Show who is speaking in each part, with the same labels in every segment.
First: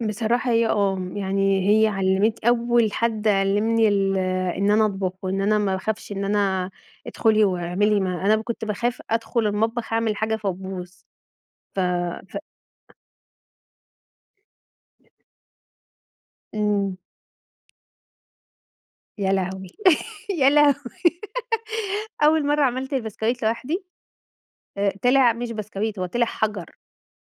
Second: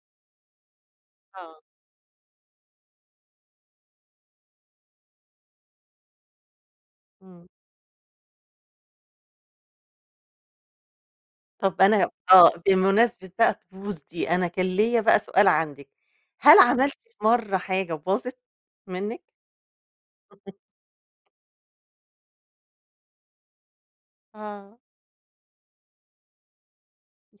Speaker 1: بصراحة هي آه،
Speaker 2: آه.
Speaker 1: يعني هي علّمت أول حد علّمني ال إن أنا أطبخ وإن أنا ما اخافش إن أنا ادخلي
Speaker 2: إمم.
Speaker 1: واعملي، ما أنا كنت باخاف أدخل المطبخ أعمل حاجة فتبوظ، ف
Speaker 2: طب أنا
Speaker 1: ف
Speaker 2: آه، بمناسبة بقى الطقوس دي، أنا كان ليّا بقى سؤال عندِك، هل
Speaker 1: امم.
Speaker 2: عملتِ في مرة حاجة وباظت منِّك؟
Speaker 1: يا لهوي يا
Speaker 2: [unintelligible]
Speaker 1: لهوي أول مرّه عملت البسكويت لوحدي
Speaker 2: آه.
Speaker 1: آآ، طلع مش بسكويت هو طلع حجَر.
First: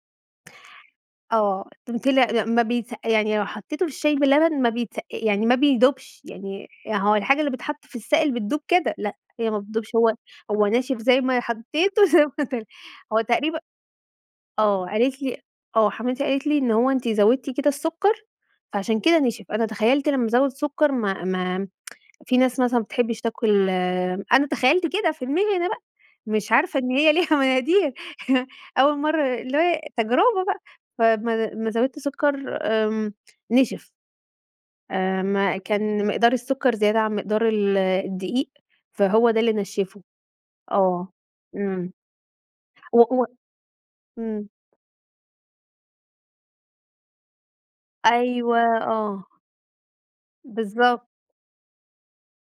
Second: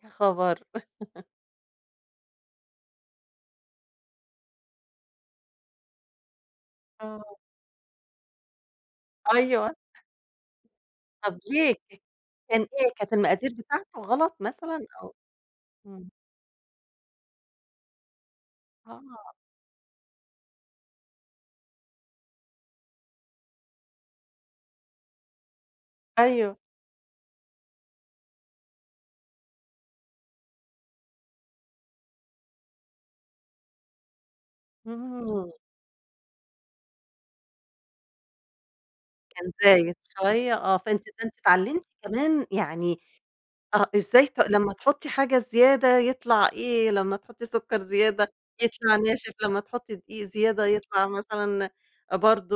Speaker 2: يا خبر!
Speaker 1: آه، ط طلع ما ما بيتس يعني لو حطيته في الشاي باللبن ما بيتسقا يعني ما بيدوبش، يعني هو
Speaker 2: آه.
Speaker 1: الحاجة اللي بيتحط في السائل بتدوب كده، لأ هي ما
Speaker 2: أيوه.
Speaker 1: بتدوبش هو هو ناشف زي
Speaker 2: طَب
Speaker 1: ما
Speaker 2: ليه؟ [unintelligible]
Speaker 1: حطيته زي ما
Speaker 2: كان
Speaker 1: طلع
Speaker 2: إيه كانت
Speaker 1: هو
Speaker 2: المقادير
Speaker 1: تقريبًا
Speaker 2: بتاعتُه غلط مثلًا؟
Speaker 1: آه
Speaker 2: أو
Speaker 1: قالت لي آه
Speaker 2: امم.
Speaker 1: حماتي قالت لي إن هو أنتِ زودتِ كده السكر فعشان كده
Speaker 2: آه.
Speaker 1: ِنِشف، أنا تخيلت لما أزوّد سكر ما ما في ناس مثلًا ما بتحبش تاكل أنا تخيّلت كده في دماغي أنا بقى، مش
Speaker 2: أيوه.
Speaker 1: عارفة إن هي ليها مقادير، أول مرّه اللي هو تجربة بقى، فامّا لما زوّدت سكر، آمم نِشِف. آآ،
Speaker 2: امم.
Speaker 1: ما كان مقدار السكر زيادة عن مقدار ال الدقيق، فهو ده
Speaker 2: كان
Speaker 1: اللي
Speaker 2: زايد
Speaker 1: نشِّفُه،
Speaker 2: شوية، آه، فأنتِ
Speaker 1: آه،
Speaker 2: فأنتِ اتعلمتِ
Speaker 1: إمم.
Speaker 2: كمان يعني
Speaker 1: و و
Speaker 2: آه، إزاي ت
Speaker 1: إمم.
Speaker 2: لمّا تحطي حاجة زيادة يطلع إيه، لمّا تحطي سكر زيادة
Speaker 1: أيوه،
Speaker 2: يطلع
Speaker 1: آه.
Speaker 2: ناشف، لمّا تحطي دقيق زيادة
Speaker 1: بالضبط.
Speaker 2: يطلع مثلًا برضه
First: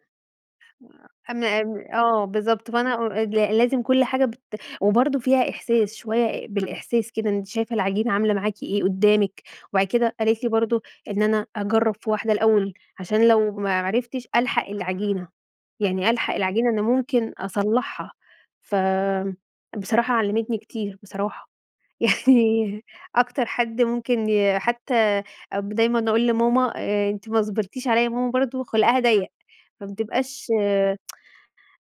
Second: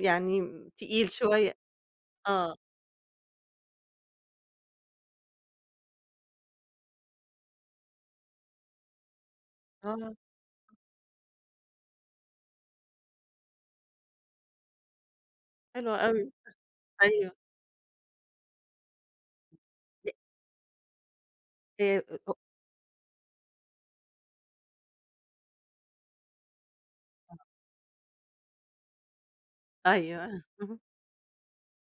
Speaker 2: يعني تقيل
Speaker 1: [unintelligible]
Speaker 2: شوية
Speaker 1: امّا ام آه،
Speaker 2: آه.
Speaker 1: بالضبط فأنا أ ل لازم كل حاجة بت وبرضه فيها إحساس شوية بالإحساس كده، أنتِ شايفة العجينة عاملة معاكِ إيه، قدّامِك وبعد
Speaker 2: آه.
Speaker 1: كده قالت لي برضه إن أنا أجرّب في واحدة الأول، عشان لو ما عرفتش، ألحق العجينة،
Speaker 2: حلوة
Speaker 1: يعني
Speaker 2: أوي،
Speaker 1: ألحق العجينة إن ممكن
Speaker 2: أيوه.
Speaker 1: أصلّحها ف
Speaker 2: ي
Speaker 1: بصراحة علّمتني كتير بصراحة،
Speaker 2: آآ، أ أ
Speaker 1: يعني أكتر حد ممكن ي حتى أب دايمًا أقول لماما أنتِ ما صبرتيش عليَّ، ماما برضه خُلقها ضيق فما
Speaker 2: أيوه،
Speaker 1: بتبقاش
Speaker 2: اهم.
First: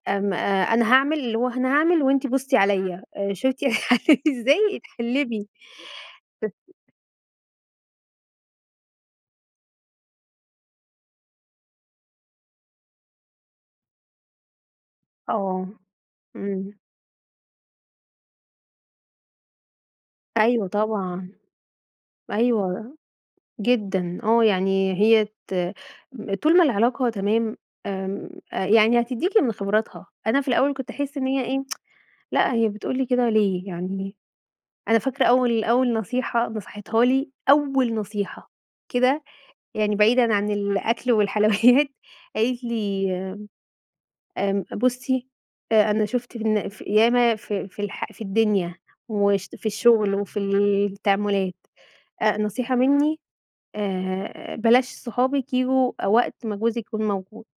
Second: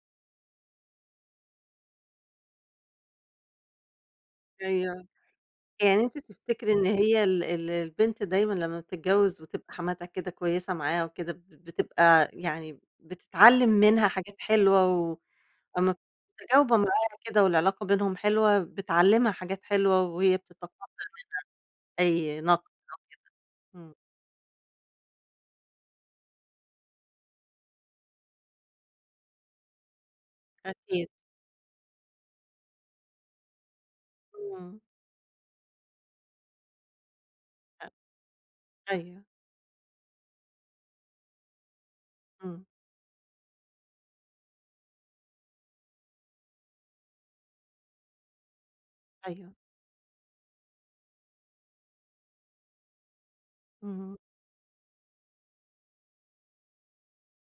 Speaker 1: أم أ أنا هاعمل اللي هو أنا هاعمل وأنتِ بُصّي عليَّ آآ شُفتِ أنا باعمل ازاي؟
Speaker 2: أيوه،
Speaker 1: اتعلّمي
Speaker 2: يعني أنتِ تفتكري إن
Speaker 1: [unintelligible]
Speaker 2: هي ال ال البنت دايمًا لمّا بتتجوز وتبقى حماتها كده كويسة معاها وكده، بتب بتبقى يعني بتتعلّم منها حاجات حلوة،
Speaker 1: آه،
Speaker 2: وامّا [unintelligible]
Speaker 1: إمم.
Speaker 2: متجاوبة معاها كده والعلاقة بينهم حلوة، بتعلِّمها حاجات حلوة وهي
Speaker 1: أيوه
Speaker 2: بتتقبّل
Speaker 1: طبعًا،
Speaker 2: منها أي نقد أو
Speaker 1: أيوه
Speaker 2: كده، امم.
Speaker 1: جدًا، آه يعني هي ت طول ما العلاقة تمام، آمم، أ يعني هتديكِ من خبراتها، أنا في الأول كنت
Speaker 2: أكيد.
Speaker 1: أحس إن هي إيه لأ هي بتقول لي كده ليه، يعني
Speaker 2: امم.
Speaker 1: أنا فاكرة أول أول نصيحة نصحِتها لي،
Speaker 2: أ
Speaker 1: أول نصيحة كده،
Speaker 2: أيوه.
Speaker 1: يعني بعيدًا عن الأكل والحلويات، قالت
Speaker 2: إمم.
Speaker 1: لي آمم، بُصّي، أ أنا شُفت في الن في ياما في في الح في الدنيا وش
Speaker 2: أيوه.
Speaker 1: في الشغل وفي التعاملات، أ نصيحة مني
Speaker 2: اهم.
Speaker 1: آآ، بلاش صحابِك ييجوا وقت ما جوزِك يكون موجود.